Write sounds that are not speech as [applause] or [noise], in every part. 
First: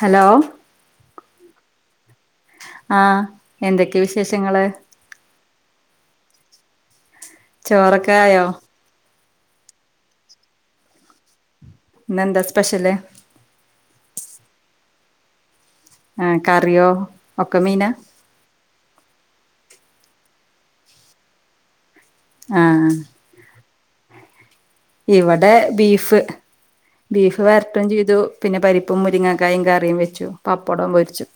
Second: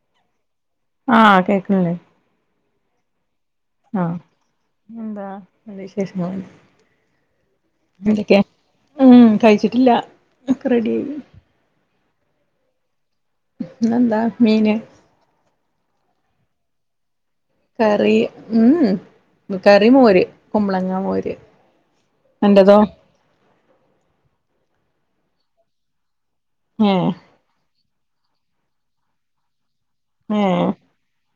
Hello ആഹ കേക്കില്ലേ ആഹ എന്തൊക്കെയ വിശേഷങ്ങള് [unintelligible] ചോറൊക്കെ അതക്കെ ആയോ ആഹ കഴിച്ചിട്ടില്ല ഒക്കെ റെഡി ആയി ഇന്നെന്താ സ്പെഷ്യല് നന്താ മീന് ആ കറിയോ ഒക്കെ മീനാ കറി ഉം കറി മോര് കുമ്പളങ്ങ മോര് അന്റതോ ആഹ ഇവിടെ ബീഫ് ഏഹ് ബീഫ് വരട്ടും ചീ അ പിന്നെ പരിപ്പും മുരിങ്ങ കായും ക [unintelligible] വെച്ചു ഏഹ് പപ്പടം പൊരിച്ചു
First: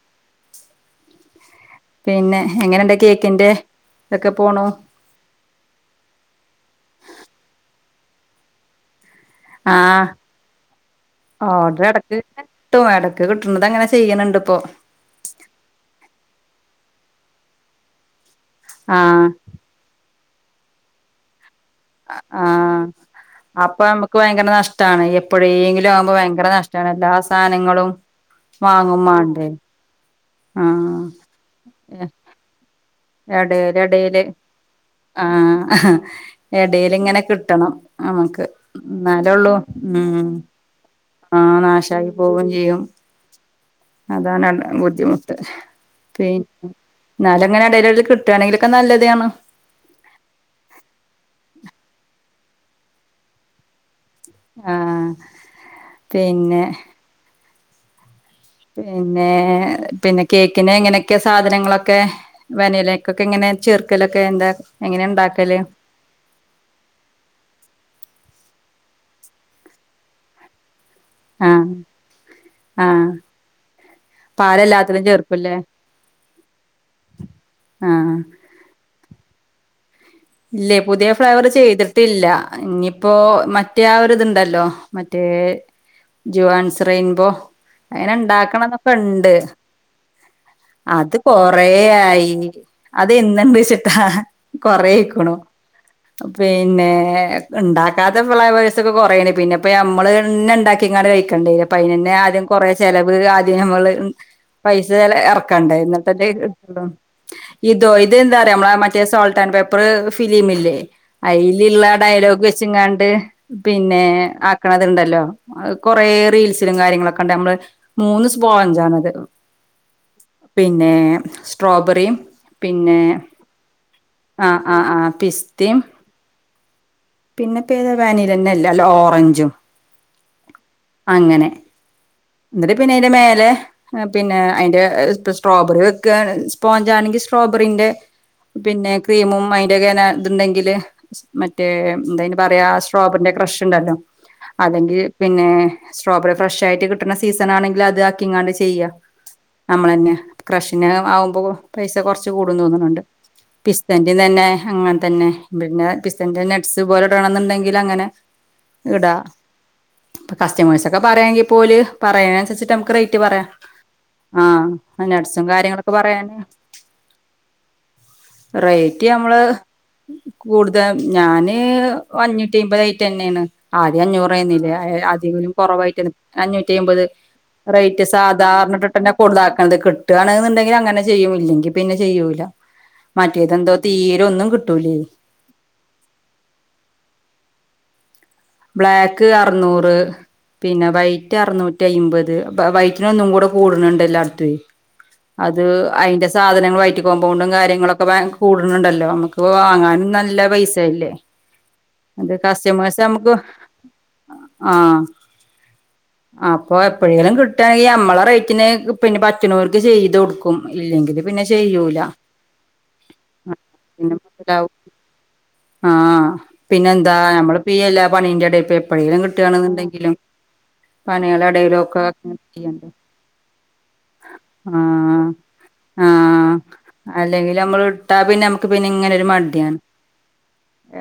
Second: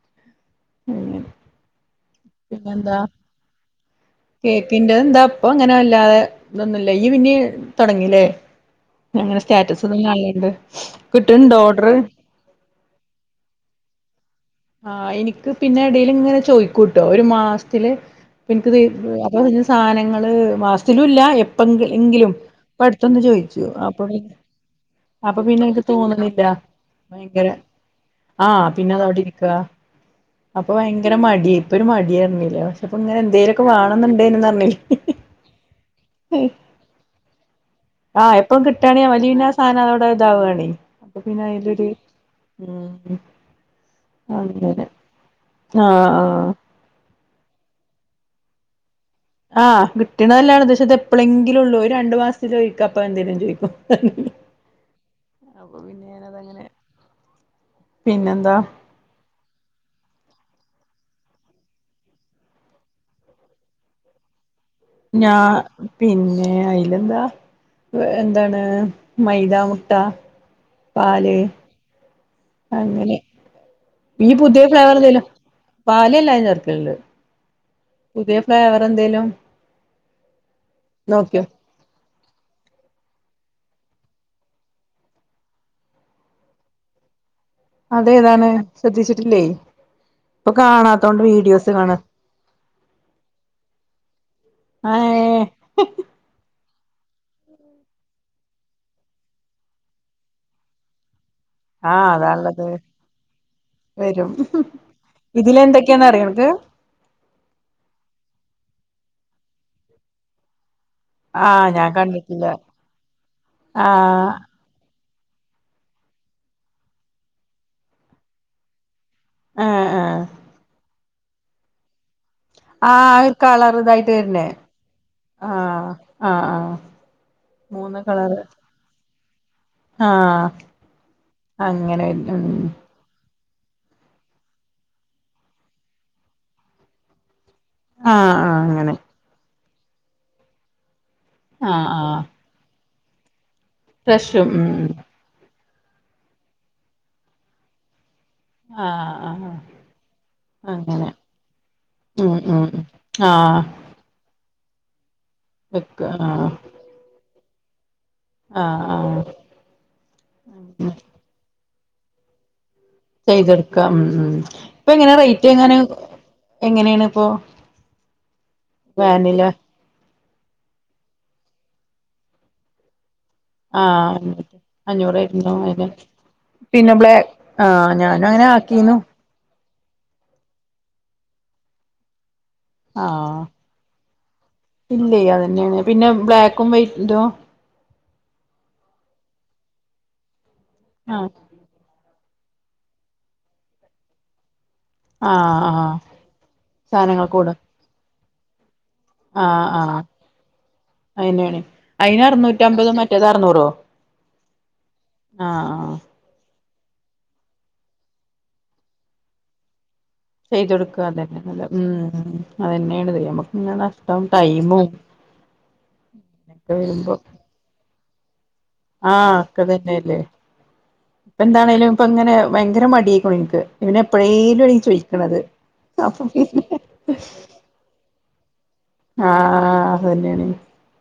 പിന്നെ എങ്ങനെണ്ട് എന്താ കേക്കിന്റെ ഇതൊക്കെ പോണു കേക്കിന്റെ എന്താ അപ്പ അങ്ങനെ അല്ലാതെ ഇതൊന്നുംല്ല ഈ പിന്നെ തുടങ്ങില്ലേ ആഹ കിട്ട്ണ്ടോ ഓഡ്ര ഓർഡർ ഇടക്ക് കിട്ടും ഇടക്ക് കിട്ടുന്നത് അങ്ങനെ ചെയ്യണണ്ട് ഇപ്പോ ആഹ് എനിക്ക് പിന്നെ ഇടൽ ഇങ്ങനെ ചോയ്കും കൂട്ട ഒരു മാസത്തില് ആഹ് എനിക്ക് സാധനങ്ങ മാസത്തിലുല്ല ആഹ അപ്പൊ നമുക്ക് ഭയങ്കര നഷ്ടമാണ് അപ്പൊ പിന്നെ എനിക്ക് എപ്പോഴെങ്കിലും ആകുമ്പോ തോന്ന്ണില്ല ഭയങ്കര നഷ്ടമാണ് എല്ലാ ഭയങ്കര സാധനങ്ങളും ആഹ് പിന്നെ അതവിടെ വാങ്ങുംമ്മാണ്ടെ ഇരിക്കാ അപ്പൊ ഭയങ്കര മടി ഇപ്പൊ ഒരു മടി ഇറന്നലേ ഇടയില് ഇടൽ ആഹ ഇടൽ ഇങ്ങനെ കിട്ടണം ആഹ് നമുക്ക് എപ്പളും കിട്ടാണെ അവല് പിന്നെ നിലള്ളൂ ആ സാധനം അതവിടെ ഉ ഇതാവാണേ അപ്പൊ ആ പിന്നെ അയിലൊരു നാശായി പോവയും ചെയ്യും ഉം അതാണ് അങ്ങനെ ബുദ്ധിമുട്ട് ആഹ് ആഹ് പിന്നെ നിലങ്ങനെടല കിട്ടുകണെങ്കിലക്ക നല്ലത് ആഹ് കിട്ടണതല്ലാദേകദേശ അത് എപ്പോഴെങ്കിലും ഉള്ളൂ രണ്ടു മാസത്തെ ചോദിക്ക അപ്പ എന്തേലും ചോദിക്കോ ആഹ പിന്നെ പിന്നെന്താ പിന്നെ പിന്നെ കേക്കിന് എങ്ങനെയൊക്കെ സാധനങ്ങളൊക്കെ വനിലക്കൊക്കെ ഇങ്ങനെ ചെർക്കലൊക്കെ എന്താ? എങ്ങനെ ഞാ ഉണ്ടാക്കല് പിന്നെ അയിലെന്താ എന്താണ് മൈദാ മുട്ടാ പാൽ ആഹ് ആഹ് അങ്ങനെ ഈ പുതിയ ഫ്ലേവർ പാലെല്ലാത്തിലും എന്തേല്ലോ ചേർക്കുംല്ലേ പാല്ല്ലാം ചേർക്കലണ്ട് ആഹ് പുതിയ ഫ്ലേവർ എന്തേലും ഇല്ലേ പുതിയ നോക്കിയോ ഫ്ലാവർ ചെയ്തിട്ടില്ല ഇനിയിപ്പോ മറ്റേ ഒരി ഇതുണ്ടല്ലോ മറ്റേ ജുവാൻ സ്റയിൻബോ അങ്ങനെ അതേതാണ് ഇണ്ടാക്കണംന്നൊക്കെ ഉണ്ട് ശ്രദ്ധിച്ചിട്ടില്ലേ ഇപ്പൊ അത് കാണാത്തോണ്ട് വീഡിയോസ് കാണാ കൊറയായി അത്എന്നിണ്ട് വെച്ചിട്ടാ കൊറ ഏഹ് [unintelligible] പിന്നെ ഉണ്ടാക്കാത്ത ഫ്ലവേഴ്സ് ഒക്കെ കൊറെണ് പിന്നെ ഇപ്പ നമ്മള് തന്നെ ഉണ്ടാക്കിക്കണ്ട് കഴ ണ്ടായിനി അയ്ൻ ആഹ് തന്നെ ആദ്യം അതാള്ളത് കൊറേ ചെലവ് ആദ്യം നമ്മൾ വരും പൈസ ഇറക്കണ്ടെ ഇതിലെന്തൊക്കെയാന്ന് അറിയോ എന്നിട്ടല്ലേ അനക്ക് ഇദോ ഇത് എന്താറിയോ മറ്റേ സോൾട്ട് ആൻഡ് അപ്പോ ഫിലിമില്ലേ ആഹ് ഞാൻ അയിൽള്ള ഡയലോഗ് കണ്ടിട്ടില്ല വെച്ചങ്ങാ ണ്ട് പിന്നെ ആഹ് ആക്കണത്ണ്ടല്ലോ കൊറേ റീൽസിലും കാര്യങ്ങളൊക്കെ ഉണ്ട് നമ്മള് മൂന്ന് സ്പോഞ്ച് ആണ് അത് ആഹ് ആഹ് പിന്നെ സ്ട്രോബെറിയും പിന്നെ ആഹ കളറുതായിട്ട് ആഹ് ആഹ് ആഹ് പിസ്ത്തിമ് ആഹ് ആഹ് പിന്നെ പേത വാനിലന്നെ അല്ല അല്ല ഓറഞ്ച് ഞ്ചും ആഹ അങ്ങനെ ഉ എന്നിട്ട് പിന്നെ അയിന്റെ മേലെ പിന്നെ അതിന്റെ സ്ട്രോബെറി വെക്ക സ്പോഞ്ചാണെങ്കിൽ സ്ട്രോബെറിന്റെ ആഹ് ആഹ് പിന്നെ അങ്ങനെ ക്രീമും രഖേന ഇതുണ്ടെങ്കില് ആഹ് ആഹ് മറ്റേ ആ സ്റ്റൗബെറിന്റെ കൃഷ് ണ്ടല്ലോ ഫ്രഷും ഉം ഉം അല്ലെങ്കിൽ പിന്നെ സ്ട്രോബറി ഫ്രഷ ആയിട്ട് കിട്ടുന്ന സീസണങ്കിൽ അത് ക്കിങ്ങാണ്ട് ചെയ്യ ആഹ് ആഹ് നമ്മള തന്നെ ക്ഷിന അങ്ങനെ ആവുമ്പോ പൈസ കൊറച്ച ഉം കൂടന്ന് ഉം ഉം തോന്നുന്നുണ്ട് ആഹ് പിസ്തന്റിം തന്നെ അങ്ങനെ തന്നെ പിന്നെ വെക്ക പിസ്തന്റെ ആഹ് നട്സ് [unintelligible] ണ്ടെങ്കിൽ അങ്ങനെ ആഹ് ഇടാ കസ്റ്റമേഴ്സ് ആഹ് ഒക്കെ പറയാങ്കിൽ പോല് പറയുന്നതിനനുസരിച്ച് [unintelligible] ചെയ്തെടുക്കാം ഉം ഉം ഇപ്പൊ ആ എങ്ങനെ നട്സും റേറ്റ് എങ്ങനാ കാര്യങ്ങളൊക്കെ പറയാന് എങ്ങനെയാണ് ഇപ്പൊ വാനില കൂടുതാ ഞാന് ഏം അഞ്ഞൂറ്റി അമ്പതായി റ്റന്നേണ് ആദ്യം ആഹ് അഞ്ഞൂറ്റി അഞ്ഞൂറേനിലെ അതിലും അഞ്ഞൂറായിരുന്നു അയിന് കൊറവായിട്ടാണ് പിന്നെ അഞ്ഞൂറ്റിമ്പത് ബ്ലാ ആഹ് റേറ്റ് ഞാനും അങ്ങനെ സാധാരണ ആക്കീന്നു ട്ട്ട്ടെന്നെ കൊട അത് കിട്ടുവാണെന്നുണ്ടെങ്കിൽ അങ്ങനെ ചെയ്യും ഇല്ലെങ്കിൽ പിന്നെ ചെയ്യൂല്ല ആ കിട്ടൂലേ ഇല്ലേ പിന്നെ ബ്ലാക്ക് [unintelligible] ബ്ലാക്ക് അറുനൂറ് പിന്നെ ആഹ് വൈറ്റ് അറുന്നൂറ്റി അയിമ്പത് വൈറ്റിന് ഒന്നും കൂടെ കൂടണുണ്ടല്ലോ [unintelligible] അത് ആഹ് ആഹ് അതിന്റെ സാധനങ്ങള് വൈറ്റ് സാധനങ്ങൾ കോമ്പൗണ്ടും കൂടും കാര്യങ്ങളൊക്കെ ണ്ടല്ലോ നമ്മക്ക് ആഹ് ആഹ് വാങ്ങാനും നല്ല പൈസല്ലേ അയിനാണ് അയിന് അറുന്നൂറ്റി അമ്പത് മറ്റേത് അറുന്നൂറോ ആ ആ ആ അപ്പൊ എപ്പഴേലും കിട്ടാണെങ്കി നമ്മളെ റേറ്റിന് പിന്നെ പറ്റ്ണോർക്ക് ചെയ് ത് കൊടുക്കും ചെയ്ത് കൊടുക്കുക ഇല്ലെങ്കില് അതന്നെ പിന്നെ നല്ല ചെയ്യൂല ഉം അതന്നെയാണിത് നമുക്ക് ഇങ്ങനെ നഷ്ടം ടൈമും ആ ഒക്കെ വരുമ്പോ പിന്നെന്താ നമ്മള് ഇപ്പ ഈ എല്ലാ പണിറ്റെടെ എപ്പഴേലും ആഹ് ഒക്കെ കിട്ടുവാണെന്നുണ്ടെങ്കിലും തന്നെയല്ലേ ഇപ്പ പണികളടയിലും എന്താണേലും ഒക്കെ ഇപ്പ ഇങ്ങനെ ഭയങ്കര ചെയ്യണ്ടേ മടിയായിക്കണു എനിക്ക് ഇവന് എപ്പഴേലും ആ എനിക്ക് ചോദിക്കണത് ആ അപ്പൊ പിന്നെ അല്ലെങ്കിൽ നമ്മള് ഇട്ടാ പിന്നെ നമ്മുക്ക് പിന്നെ ഇങ്ങനെ ഒരു മടിയാണ് ആഹ് അതന്നെയാണ്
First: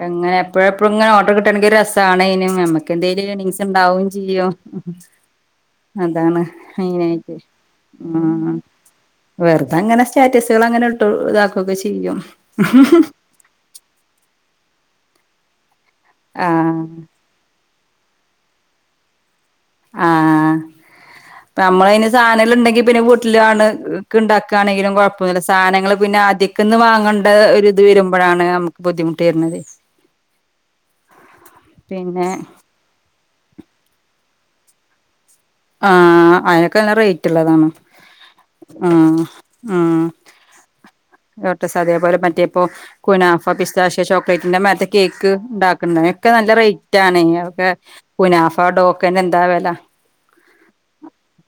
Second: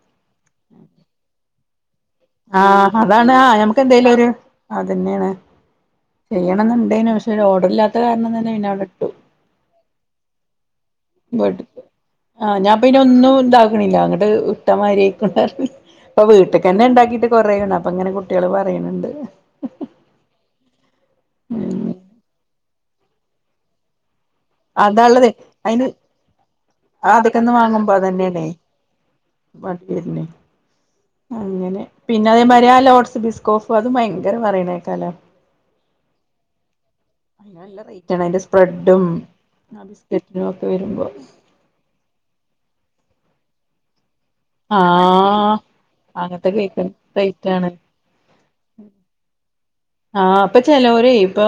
എങ്ങനെ എപ്പഴൊഎപ്പഴും ഇങ്ങനെ ഓർ ട്ടാണെങ്കി രസ കാണേനും ആഹ് നമുക്ക് എന്തേലും അതാണ് ആഹ് എണിങ്സ് നമുക്ക് ഉണ്ടാവും എന്തേലും ഒരു ചെയ്യോ അതന്നെയാണ് അതാണ് ചെയ്യണംന്നുണ്ടേനു പക്ഷെ മെയ്നായിട്ട് ഒരു ഓർഡർ ഇല്ലാത്ത കാരണം തന്നെ ഉം പിന്നെ അവിടെ ഇട്ടു വെറുതെങ്ങനെ സ്റ്റാ [unintelligible] ആ ഞാൻ പിന്നെ ഒന്നും ഇണ്ടാക്കണില്ല അങ്ങോട്ട് ഇട്ടമാരി കൊട്ടാരത്ത് ഇപ്പൊ ആഹ് വീട്ട്ക്കന്നെ ഇണ്ടാക്കിയിട്ട് കൊറേണ്ണം അങ്ങനെ കുട്ടികള് പറയാണുണ്ട് ആഹ് ഉം പിന്ന വീട്ടിലാണ് ഇണ്ടാക്കാണെങ്കിലും അതാള്ളത് കൊഴപ്പൊന്നില്ല അയിന് സാധനങ്ങൾ പിന്നെ ആദ്യക്കന്ന് വാങ്ങേണ്ട ആദ്യക്കൊന്ന് ഒരു ഇത് വാങ്ങുമ്പോ വരുമ്പോഴാണ് അതന്നെയാണേ നമുക്ക് ബുദ്ധിമുട്ട് വരുന്നത് വേണ്ടി വരുന്നേ അങ്ങനെ പിന്നെ അതേമരി ആ ലോട്സ് ബിസ്കോഫ് അതും ഭയങ് ങ്കരം പറയണേക്കാല്ലോ ആ അയുനൊക്കെ നല്ല അയിന് റേറ്റ്ള്ളതാണ് നല്ല റേറ്റാണ് അയിന്റെ ആ സ്പ്രെഡും ആ ഉം ബിസ്ക്കറ്റിനും ഒക്കെ വരുമ്പോ ലോട്ടസ് അതേപോലെ മറ്റേപ്പോ കുനഫാ പിസ്തശ് ചോക്ലേറ്റിന്റെ മേത്തെ കേക്ക് ആഹ് ഉണ്ടാക്കന്നെ ഒക്കെ അങ്ങനത്തെ നല്ല കേക്ക് റേറ്റ് ആണ് ഇനി അതൊക്കെ റേറ്റാണ് കുനാഫ ഡോക്കന്നേ എന്താ വെല ആ അപ്പൊ ചെലോരേ ഇപ്പൊ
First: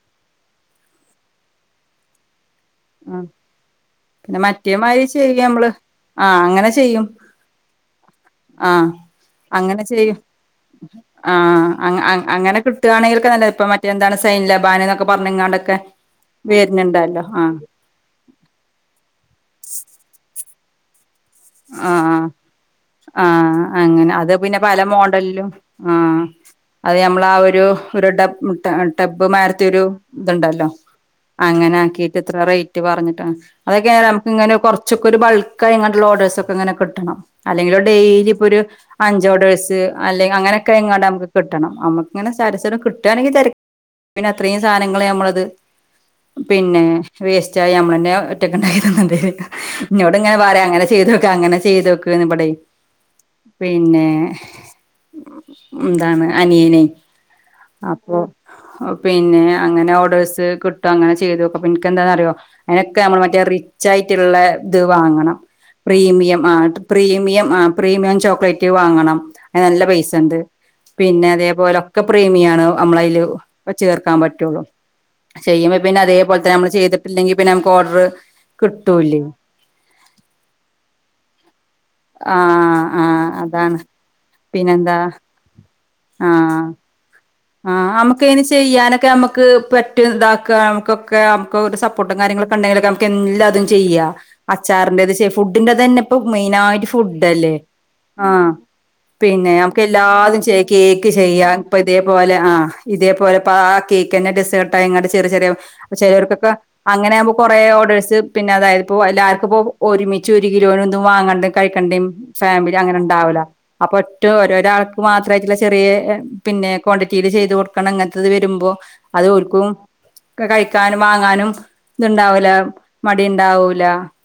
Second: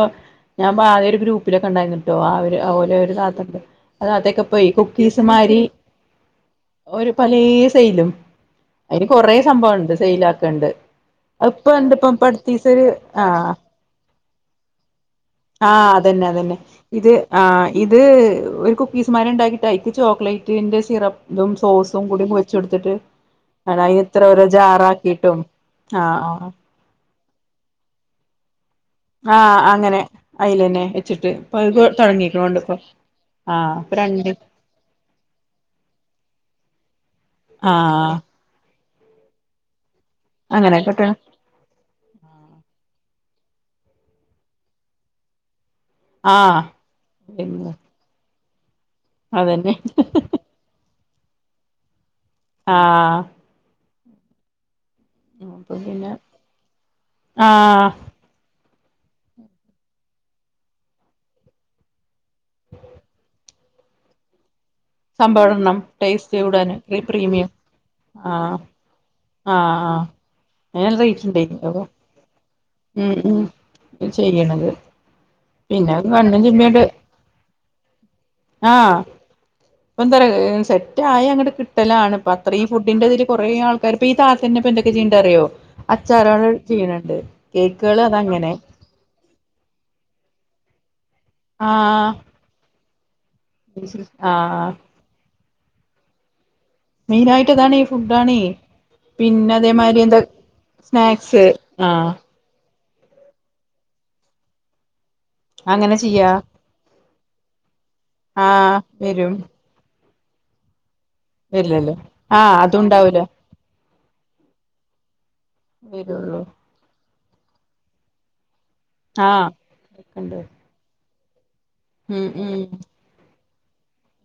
ഞാൻ ആദ്യ ഒരു ഗ്രൂപ്പിലൊക്കെ ഉണ്ടായിരുന്നുട്ടോ ആ അവര് [unintelligible] ഒരു ആ താത്തണ്ട് അത് പിന്നെ അതെക്കെ പോയി മറ്റേമാതിരി കുക്കീസ് ചെയ്യ മാരി നമ്മള് ആ അങ്ങനെ ചെയ്യും ഒരു പല സെയിലും ആ അതിന് കൊറേ സംഭവം അങ്ങനെ ഉണ്ട് ചെയ്യും സെയിൽ ആക്കണ്ട് ആ ഇപ്പ ഇണ്ട് ഇപ്പ അങ്ങനെ അടുത്തിസൊരു [unintelligible] ഇപ്പ മറ്റെന്താണ് സൈൻ ലബാനുനൊക്കെ പറഞ്ഞ്ങ്ങാണ്ടൊക്കെ ആഹ് അതന്നെ അതന്നെ ഇത് വരുന്നുണ്ടല്ലോ ആ ആഹ് ഇത് ഒരു കുക്കിസ്മരി ഉണ്ടാക്കിട്ട് ഐക്ക് ചോക്ലേ റ്റിന്റെ സിറ ഇതും സോസും കൂടി ആഹ് കൊയച്ചെടുത്തിട്ട് ആഹ് [unintelligible] അങ്ങനെ എത്ര അത് ഒരു പിന്നെ പല ജാറാക്കിട്ടും ആഹ് ആഹ് ള ഒരു ഡബ ആഹ് ടെബ്മാരത്തി ഒരു അങ്ങനെ ഇത്ണ്ടല്ലോ അയിലന്നെ വെച്ചിട്ട് ഇപ്പൊ അങ്ങനെ അത് ആക്കിയിട്ട് ഇത്ര തുടങ്ങിക്കണോണ്ട് ഇപ്പൊ റേറ്റ് പറഞ്ഞിട്ടണ് ആഹ് ഇപ്പൊ അതൊക്കെയാലും നമക്ക് രണ്ട് ഇങ്ങനെ കുറച്ചൊക്കൊരു ബൾക്കായുള്ള ഒഡേഴ്സ് തൊക്കെങ്ങനെ കിട്ടണം അല്ലെങ്കിലു ആഹ് ഡെയിലി ഇപ്പൊരു അഞ്ച് ഓർഡഴ്സ് അല്ലെങ്കി അങ്ങനെക്കെ ഇങ്ങണ്ട് അങ്ങനെക്കെട്ടെ നമ്മക്ക് കിട്ടണം നമുക്കിങ്ങനെ [unintelligible] കിട്ടുവാണെങ്കിൽ തരകെ പിന്നെ അത്രയും സാധനങ്ങള് ഞമ്മളത് ആഹ് പിന്നെ വേസ്റ്റായ പിന്നെ ഞമ്മളന്നെ ടകാനായി അതന്നെ ന്നോടിങ്ങനെ പറയാ അങ്ങനെ ചെയ്തോ അങ്ങനേ ചെയ്തോക്ക് [unintelligible] ആഹ് പിന്നെ ഏഹ് അപ്പൊ പിന്നെ ന്താണ് അനിയനെ ആഹ് അപ്പൊ പിന്നെ അങ്ങനെ ഓർഡേഴ്സ് കിട്ടു അങ്ങനെ ചെയ്തോക്ക് പിന്നാ ന്ക്ക് എന്താന്ന് അറിയോ എനക്ക് നമ്മൾ മറ്റേ റിച്ചയിട്ടുള്ള ഇത് വാങ്ങണം സംഭവം ഇടണം പ്രീമിയം ടേസ്റ്റ് ആഹ് കൂടാന് പ്രീമിയം ആഹ് പ്രീമിയം ആഹ് ചോക്ലേറ്റ് വാങ്ങണം ആഹ് നല്ല ആഹ് പൈസണ്ട് അയിന് നല്ല റേറ്റ് പിന്നെ ഇണ്ടായിനി അപ്പൊ അതേപോലൊക്കെ പ്രീമിയാണ്. ഉം നമ്മളയില് വച്ചു ഉം ചേർക്കാൻ പറ്റുള്ളൂ. ചെയ്യണത് ചെയ്യുമ്പ പിന്നെ അത് അതേ പോലെ കണ്ണും തന്നെ നമ്മള് ചിമ്മിയാണ്ട് ചെയ്തിട്ടില്ലെങ്കിൽ പിന്നെ നമുക്ക് ഓർഡർ ആഹ് കിട്ടൂല്ലേ [unintelligible] മറ്റ ആയ അങ്ങട്ട് കിട്ടലാണ്പ്പ ആ അത്ര ഈ ആ ഫുഡിൻ്റെ ഇതിൽ കുറേ അതാണ് ആൾക്കാർപ്പോ ഈ താഴത്തന്നെ ഇപ്പോ എന്തൊക്കെ പിന്നെന്താ ചെയ്യണ്ടറിയോ അച്ചാർ ൾ ആ ചെയ്യണണ്ട് ആഹ് കേക്കുകള് നമുക്കന് അതങ്ങനെ ചെയ്യാനൊക്കെ നമുക്ക് പറ്റും ഇതാക്ക ആഹ് മക്ക്. ഒക്ക നമുക്ക് ഒരു ആഹ് സപ്പോട്ടും കാര്യങ്ങളൊക്കെണ്ടെങ്കില് ഒക്കെ. [unintelligible] അതും ചെയ്യ ആഹ് അച്ചാറിൻ്റെ ത് ഷെഫ് ഫുഡിന്റെ തന്ന ഇപ്പോ മെയിനായി മെയിനായിട്ട് ഫുഡല്ലേ ഇതാണ് ഈ ആ ഫുഡാണേ പിന്നെ നമുക്ക് അതേമാതിരി എന്താ എല്ലാതും ചെയ് കേക്ക് സ്നാക്സ് ചെയ്യാം പദേ ആഹ് ആഹ് ഇതേ പോലെ പ്പ ആ കേക്ക് തന്നെ ഡെസേർട് ആയികാണ്ട് ചെറിയ ചെറിയ അങ്ങനെ ചെയ്യാ ചിലവർക്കൊക്കെ അങ്ങനെ ആകുമ്പോ കൊറേ ഓർഡേഴ്സ് പിന്നെ ആഹ് അതായത്പ്പോ വരും എല്ലാവർക്കുംപ്പോ ഒരുമി ച്ച് ഒരു കിലോ വാങ്ങണ്ട വരില്ലല്ലോ കഴിക്കണ്ടേ ആഹ് ഫാമിലി അങ്ങനെ അതുണ്ടാവൂല ഉണ്ടാവില്ല അപ്പൊ ഒറ്റ ഓരോരാൾ വാ വയറ്റിലെ ചെറിയേ വരുള്ളൂ പിന്നെ പിൽ ചെയ്ത് കൊടുക്കണം അങ്ങനത്തത് വരുമ്പോ അത് ആഹ് ഓര്ക്കും ഒക്കെണ്ട് ക്കെ കഴിക്കാനും മാങ്ങാനും ഇത്ണ്ടാവൂല മടി ഉണ്ടാവൂല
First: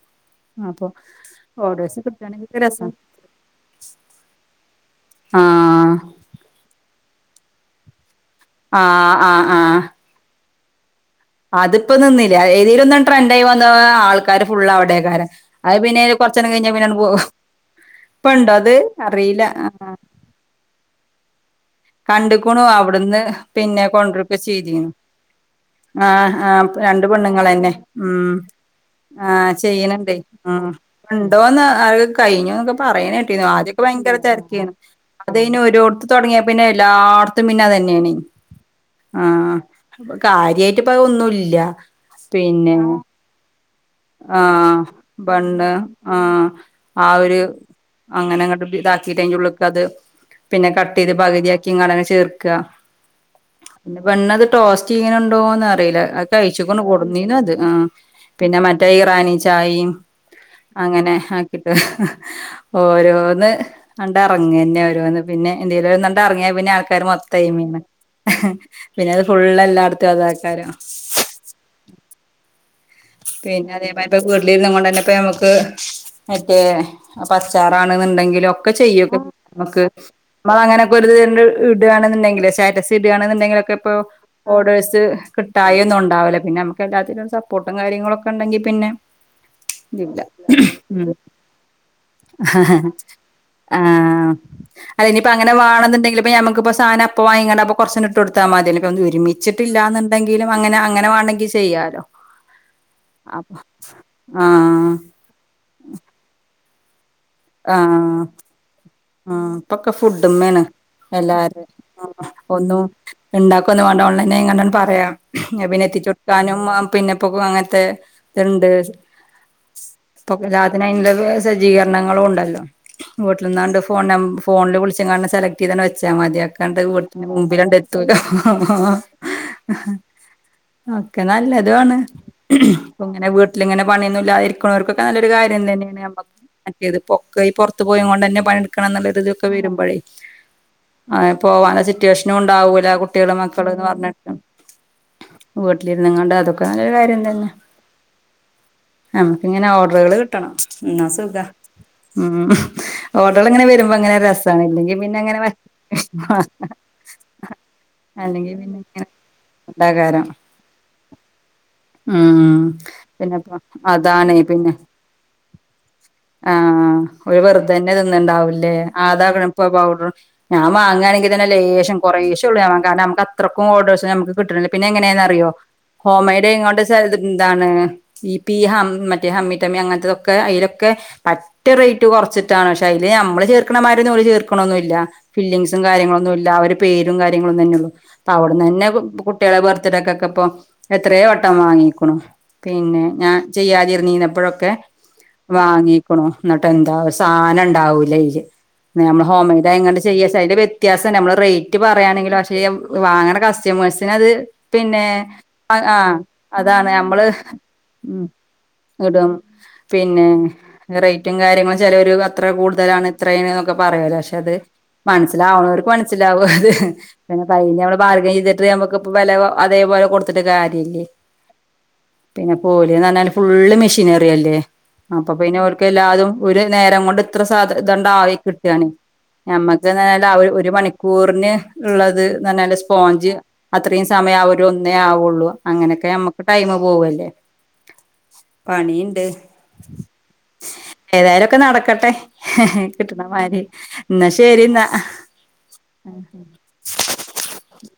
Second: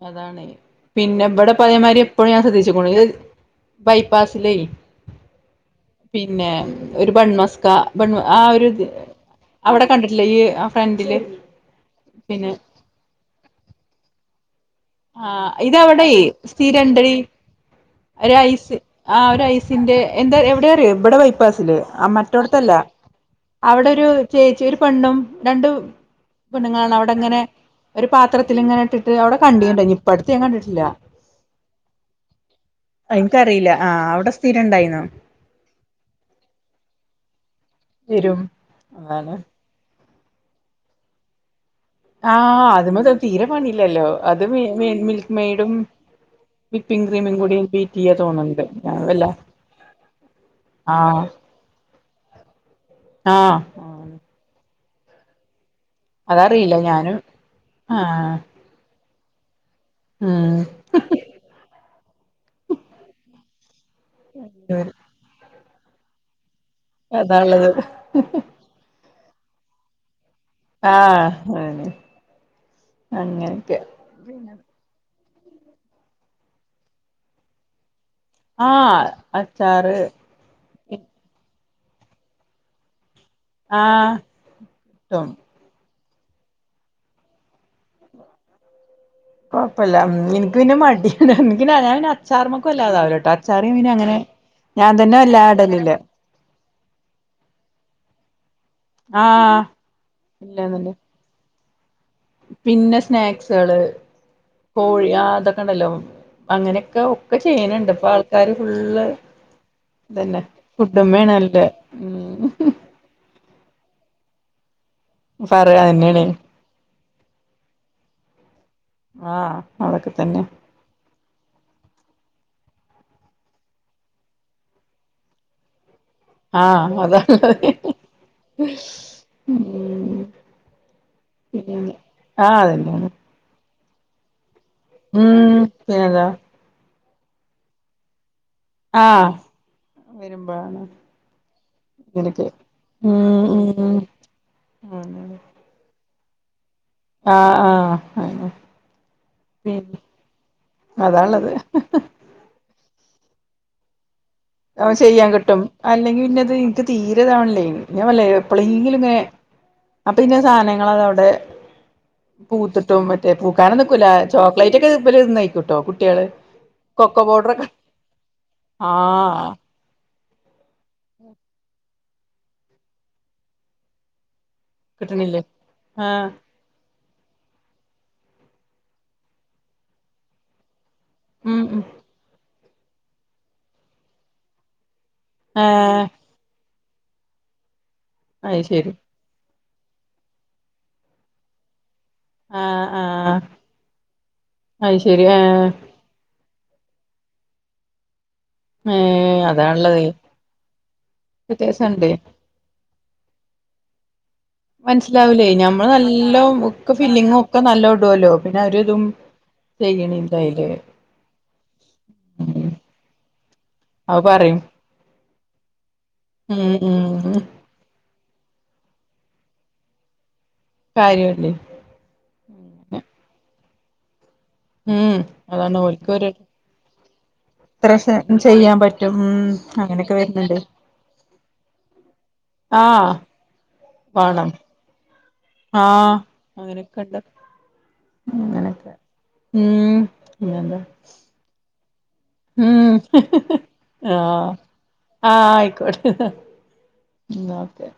അതാണെ. അപ്പൊ പിന്നെ ഇവിടെ ഓർഡേഴ്സ് പഴേമാതിരി എപ്പഴും ഞാൻ കിട്ടാണെങ്കിൽക്കെ രസാ ശ്രദ്ധിച്ക്ക്ണു ഈ ബൈപ്പാസിലേ ആഹ് പിന്നെ ഒരു ബൺമസ് കാ ബൺ ആ ഒരു ഇത് ആഹ് ആഹ് ആഹ് അവിടെ കണ്ടിട്ടില്ലേ ഇയ് അതിപ്പോ നിന്നിലെ ഏതേലും ഒന്നും ട്രെൻഡായി വന്നാ ആൾക്കാർ ആഹ് ഇതവിടെ കഴിഞ്ഞാ പിന്നണ്ട് സ്ഥിരണ്ട് പോകും ഇപ്പ ഇണ്ടോ അത് ഒരൈസ് ആ അറിയില്ല ഒരൈസിന്റെ എന്താ എവിടെ അറിയോ ഇബടെ ബൈ പാസ് ല് ആ കണ്ട്ക്ക്ണു മറ്റോട്ത്തല്ല. അവിടുന്ന് പിന്നെ അവിടൊരു കൊണ്ടരൊക്കെ ചേച്ചി ഒരു ചെയ്തീനു പെണ്ണും രണ്ട് ആഹ് ആഹ് പെണ്ണുങ്ങളാണ് രണ്ട് അവിടെ ഇങ്ങനെ പെണ്ണുങ്ങളെന്നെ ഒരു പാത്രത്തിൽ ഇങ്ങനെ ഇട്ടിട്ട് അവിടെ കണ്ടി യ്ണ് ണ്ട്. ആഹ് ഉണ്ടോന്ന് അത് കഴിഞ്ഞുന്നൊക്കെ പറയ്ണ കേട്ടിന്നു. എനിക്കറിയില്ല ആദ്യക്കെ ആ ഭയങ്കര അവിടെ സ്ഥിരം തെരെക്കേന്നു. ഇണ്ടായിന്നോ അതയ്ന് ഒരോട്ത്ത് തൊട്ങ്ങിയ എല്ലാട് ത്തും മിന്നതന്നേണേ വരും അതാണ് ആഹ് കാര്യായിട്ട്പ്പ അ ഒന്നുല്ല ആഹ് പിന്നെ അത് മത് തീരെ പണിയില്ലല്ലോ അത് ആഹ് മിൽക്ക് ബണ്ണ് മെയ്ഡും ആഹ് വിപ്പിംഗ് ആ ക്രീമും ഒരു കൂടി ബീറ്റ് ചെയ്യാ അങ്ങനെ തോന്നുന്നുണ്ട് അങ്ങട്ട് ഞാൻ ഇതാക്കിട്ട് വല്ല അയിന്റെ ഉള്ള്ക്ക് അത് പിന്നെ ആ കട്ടീത് പകുതിയാക്കി ഇങ്ങാടെന്നെ ചേർക്ക ആ പിന്നെ ബണ്ണത് ടോസ് റ്റിയ്യ് ണ്‌ണ്ടോന്നർ ടെയ്ല അത് അതറിയില്ല കഴിച്ചുക്ക്ണു ഞാനും കൊടുന്നീന്നു അത് ആഹ് ആ പിന്നെ മറ്റ ഇറാനി ചായിം ഉം അങ്ങനെ ആക്കിട്ട് ഓരോന്ന് ആണ്ട് ഇറങ്ങന്നെ ഓരോന്ന് പിന്നെ എന്തെലോന്നണ്ട് അറങ്ങിയ പിന്നെ ആൾക്കാര് മൊത്തം അതാള്ളത് അയിമ്മേണ് പിന്നത് ഫുൾ എല്ലാടത്തും അതാ ആഹ് ആഹ് പിന്നെ അതേമാരി ഇപ്പൊ വീട്ടിലിരുന്നും കൊണ്ടന്നെപ്പ ഞമ്മക്ക് ക്ക് മറ്റേ അപ്പച്ചാറാൺ ണ്ന്ന് ണ്ടെണ്ടെങ്കിലൊക്കെ ചെയ്യ ആഹ് പ്പ [unintelligible] മ്മക്ക് അച്ചാറ് നമ്മളങ്ങനൊക്കെ ഒരിത്ണ്ട് ഇടാണെന്ന്ണ്ടെങ്കിലെ സ്റ്റാറ്റസി ഇടാ ണെന്ന്ണ്ടെങ്കിലൊക്കെ ഇപ്പോ ആഹ് ഓർഡേഴ്സ് ട്ടും കിട്ടായി ഒന്നുൺ ണ്ടാവൂല പിന്നെ അമ്മക്ക് എല്ലാത്തിനും ഒരു സപോർട്ട് കാര്യങ്ങളൊക്കെ ഇണ്ടെങ്കി പിന്നെ കൊഴപ്പല്ല എനിക്ക് പിന്നെ മടിയാണ് എനിക്ക് ഞാൻ പിന്നെ അച്ചാർമ്മക്ക് വല്ലാതാവൂലട്ടോ അച്ചാറ് ആ പിന്നെ അങ്ങനെ ഞാൻ തന്നെ അല്ലഞ്ഞിപ്പ വല്ലാ അങ്ങനെ ഇടലില്ല വാണെന്ന് ണ്ടെങ്കില് ഇപ്പൊ നമുക്ക്പ്പോ സാനം അപ്പ വാങ്ങിങ്ങാണ്ടപ്പൊ കൊറച്ചണ്ട് ഇട്ട് കൊടുത്താ മത്യല്ലോ [unintelligible] ആഹ് ഒരുമിച്ചിട്ടില്ലാന്ന്ണ്ടെങ്കിലും അങ്ങനെ ഇല്ലന്നന്നെ അങ്ങനെ വാണ്ടെങ്കി ചെയ്യാലോ പിന്നെ സ്നാക്സേള് ആഹ് കോഴി ആ അതൊ കണ്ടലോ അങ്ങനെക്കാവും ഇപ്പൊ ചെയ്യനുണ്ട് ഇപ്പൊ ആൾക്കാര് ഫുള്ള് ആ ഇപ്പൊക്കെ ഇതന്നെ ഫുഡ്മ്മേണ് എല്ലാരും ഫുഡ്മ്മേണല്ലേ ഉം ഒന്നും ഇണ്ടാക്ക് ഇപ്പൊന്നും വാണ്ട ഓൺലൈനായി ങ്ങാണ്ടാണ് പറയാം പറയാ പിന്നെ എത്തിച്ചുകൊടു അതന്നെയാണ് ക്കാനും പിന്നെപ്പൊക്കെ അങ്ങനത്തെ ഇത്ണ്ട് ആഹ് അതൊക്കെ തന്നെ ഇപ്പൊക്കെ എല്ലാത്തിനും അയ്‌ന്ള്ള സജ്ജീകരണങ്ങളും ഉണ്ട ല്ലാ വീട്ടില്ന്നാണ്ട് ഫോൺ നം ഫോൺല് വിളിച്ച്ങ്ങാണ്ട് സെലക്ടെയ്താണ്ട് വ വച്ചാ മതിയാക്ക ആഹ് വീട്ടിൽ അതാള്ളത് മുൻപിലണ്ട എത്തൂല ഉം അതൊക്കെ നല്ലതും പിന്നെ ആണ് ആഹ് അതന്നെയാണ് വട്ടിലിങ്ങനെ പണിയൊന്നുമില്ലരി അവിടെ ഉള്ളോർക്കൊക്കെ നല്ലൊരു ഉം കാര്യം തന്നെയാണ് പിന്നെന്താ ഇത് പൊക്ക പുറത്ത പോയത കൊണ്ട് തന്നെ ആഹ് ഇതൊക്കെ വരുമ്പോഴേ വരുമ്പോഴാണ് പോവാന സിറ്റുവേഷനും നിനക്ക് ഉണ്ടാവൂല്ല കുട്ടികളും ഉം മക്കൾ എന്ന് ഉം പറഞ്ഞിട്ടും അങ്ങനെ വീട്ടില നിങ്ങളുടെ അത ആഹ് ആഹ് അങ്ങനെ നനമ്മുക്ക് ഇങ്ങനെ പിന്നെ ഓഡറുകൾ കിട്ടണം എന്നാ സുഖമാ അതാള്ളത് നിങ്ങൾ ഇങ്ങനെ വരുമ്പോ അങ്ങനെ രസ ചെയ്യാൻ കിട്ടും അല്ലെങ്കിൽ പിന്നാത് എനിക്ക് തീരെതാണല്ലേ ഞാൻ വല്ല അല്ലെങ്കി പിന്നെ എപ്പഴെങ്കിലും ഇങ്ങനെ അപ്പൊ ഉണ്ടാകാരം പിന്നെ സാധനങ്ങൾ അവിടെ ഉം പൂത്തിട്ടും മറ്റേ പിന്നെപ്പോ പൂക്കാനോന്നും നിക്കൂല അതാണ് പിന്നെ ചോക്ലേറ്റ് ഒക്കെ ഇവർ ഇരുന്ന് കഴിക്കുട്ടോ കുട്ടികൾ കൊക്കോ പൗഡർൊക്കെ ന്നുണ്ടാവുലെ കൊക്കോ പൗഡർ ഞാൻ വാങ്ങുവാനെങ്കിൽ തന്നെ ലേശം കുറോശം ഉള്ള കാരണം നമുക്ക് അത്രക്ക് ഓടേയ്സ് നമുക്ക് പിന്നെ എങ്ങനെന്ന് കിട്ടണില്ലേ അറിയോ ആഹ് ഹോമയുടെ ഇങ്ങോട്ട് എന്താണ് ഈ പി മറ്റേ ഹമ്മിട്ടമ്മി അങ്ങനത്തതൊക്കെ അല ഉം പറ്റ ഉം റേറ്റ് കുറച്ച് [unintelligible] അതിൽ നമ്മൾ ചേർക്കണമാതിരി യൊന്നും അവർ ചേർക്കണന്നുമില്ല ഫില്ലിങ്സും ആഹ് കാര്യങ്ങളൊന്നും ഇല്ല അവര് പേരും കാര്യങ്ങളും ഒന്നുംതാന്നെ ഉള്ളൂ അപ്പ അത് അവിടന്ന് തന്നെ ശരി കുട്ടികളെ ബര്ത്ഡേയ്ക്കൊക്കെ ഇപ്പൊ എത്രയൊ വെട്ടം വാങ്ങി ആഹ് പിന്നെ ഞാൻ ആഹ് ചെയ്യാതിരുന്നിന്നപ്പോഴൊക്കെ അത് ശരി ആഹ് വാങ്ങിക്കണോ എന്നിട്ട് എന്താ സാധ ണ്ടാവൂലയിൽ നമ്മള് ഏഹ് ഹോംമെയ്‌ഡേ അതാണുള്ളത് ചെയ്യ അതിന്റെ വ്യത്യാസം നമ്മള് റേറ്റ് വ്യത്യാസണ്ട് പറയാണെങ്കിൽ പക്ഷെ വാങ്ങണ കസ്‌ [inaudible] അത് പിന്നെ മനസ്സിലാവൂലേ ഞമ്മള് ആ നല്ലോ അതാണ് ഒക്കെ മ്മള് ഫില്ലിങ്ങും ഒക്കെ നല്ലോ ഉ ഇടുവല്ലോ പിന്നെ അവരിതും ഇടും പിന്നെ ചെയ്യണില്ല അയില് റേറ്റും കാര്യങ്ങളും ചെലൊരു ഉം കൂടുതലാണ് ഇത്രേൊക്കെ പറയല്ലോ പക്ഷെ അത് മനസ്സിലാവണവർക്ക് മനസ്സിലാവും അത് ഉം ഉം പിന്നെ കഴി ആം ചെയ്തിട്ട് നമ്മ വെല അതേപലെ കൊടു [unintelligible] ട്ട് കാര്യല്ലേ പിന്നെ പോലന്ന് പറഞ്ഞാല് ഫുള് മെഷീന് ല്ലേ ഉം അതാണ് അപ്പന്നെക്ക് ഓൽക്ക് എല്ലാതും ഒരു നേരം കൊണ്ട് ഇത്ര ഇതൊണ്ട ആ ചെയ്യാൻ കിട്ടാണ് പറ്റും ഉം നമ്മക്ക്ന്ന് അങ്ങനെയൊക്കെ പറഞ്ഞാൽ വരുന്നുണ്ട് ഒരു മണിക്കൂറിന് ഉള്ളത് ആഹ് സ്പോഞ്ച് അത്രയും സമയം ആ വേണം ഒരു ഒന്നേ ആവുള്ളൂ അങ്ങനൊക്കെ ആഹ് നമ്മക്ക് ടൈമ അങ്ങനെയൊക്കെ ഉണ്ട് പോവല്ലേ അങ്ങനൊക്കെ പണിയുണ്ട് ഉം ഏതായാലുക്കെ നടക്ക ക്കട്ടെ ഉ ആഹ ശരി എന്നാ ആഹ ആയിക്കോട്ടെ ഉ ഓക്കെ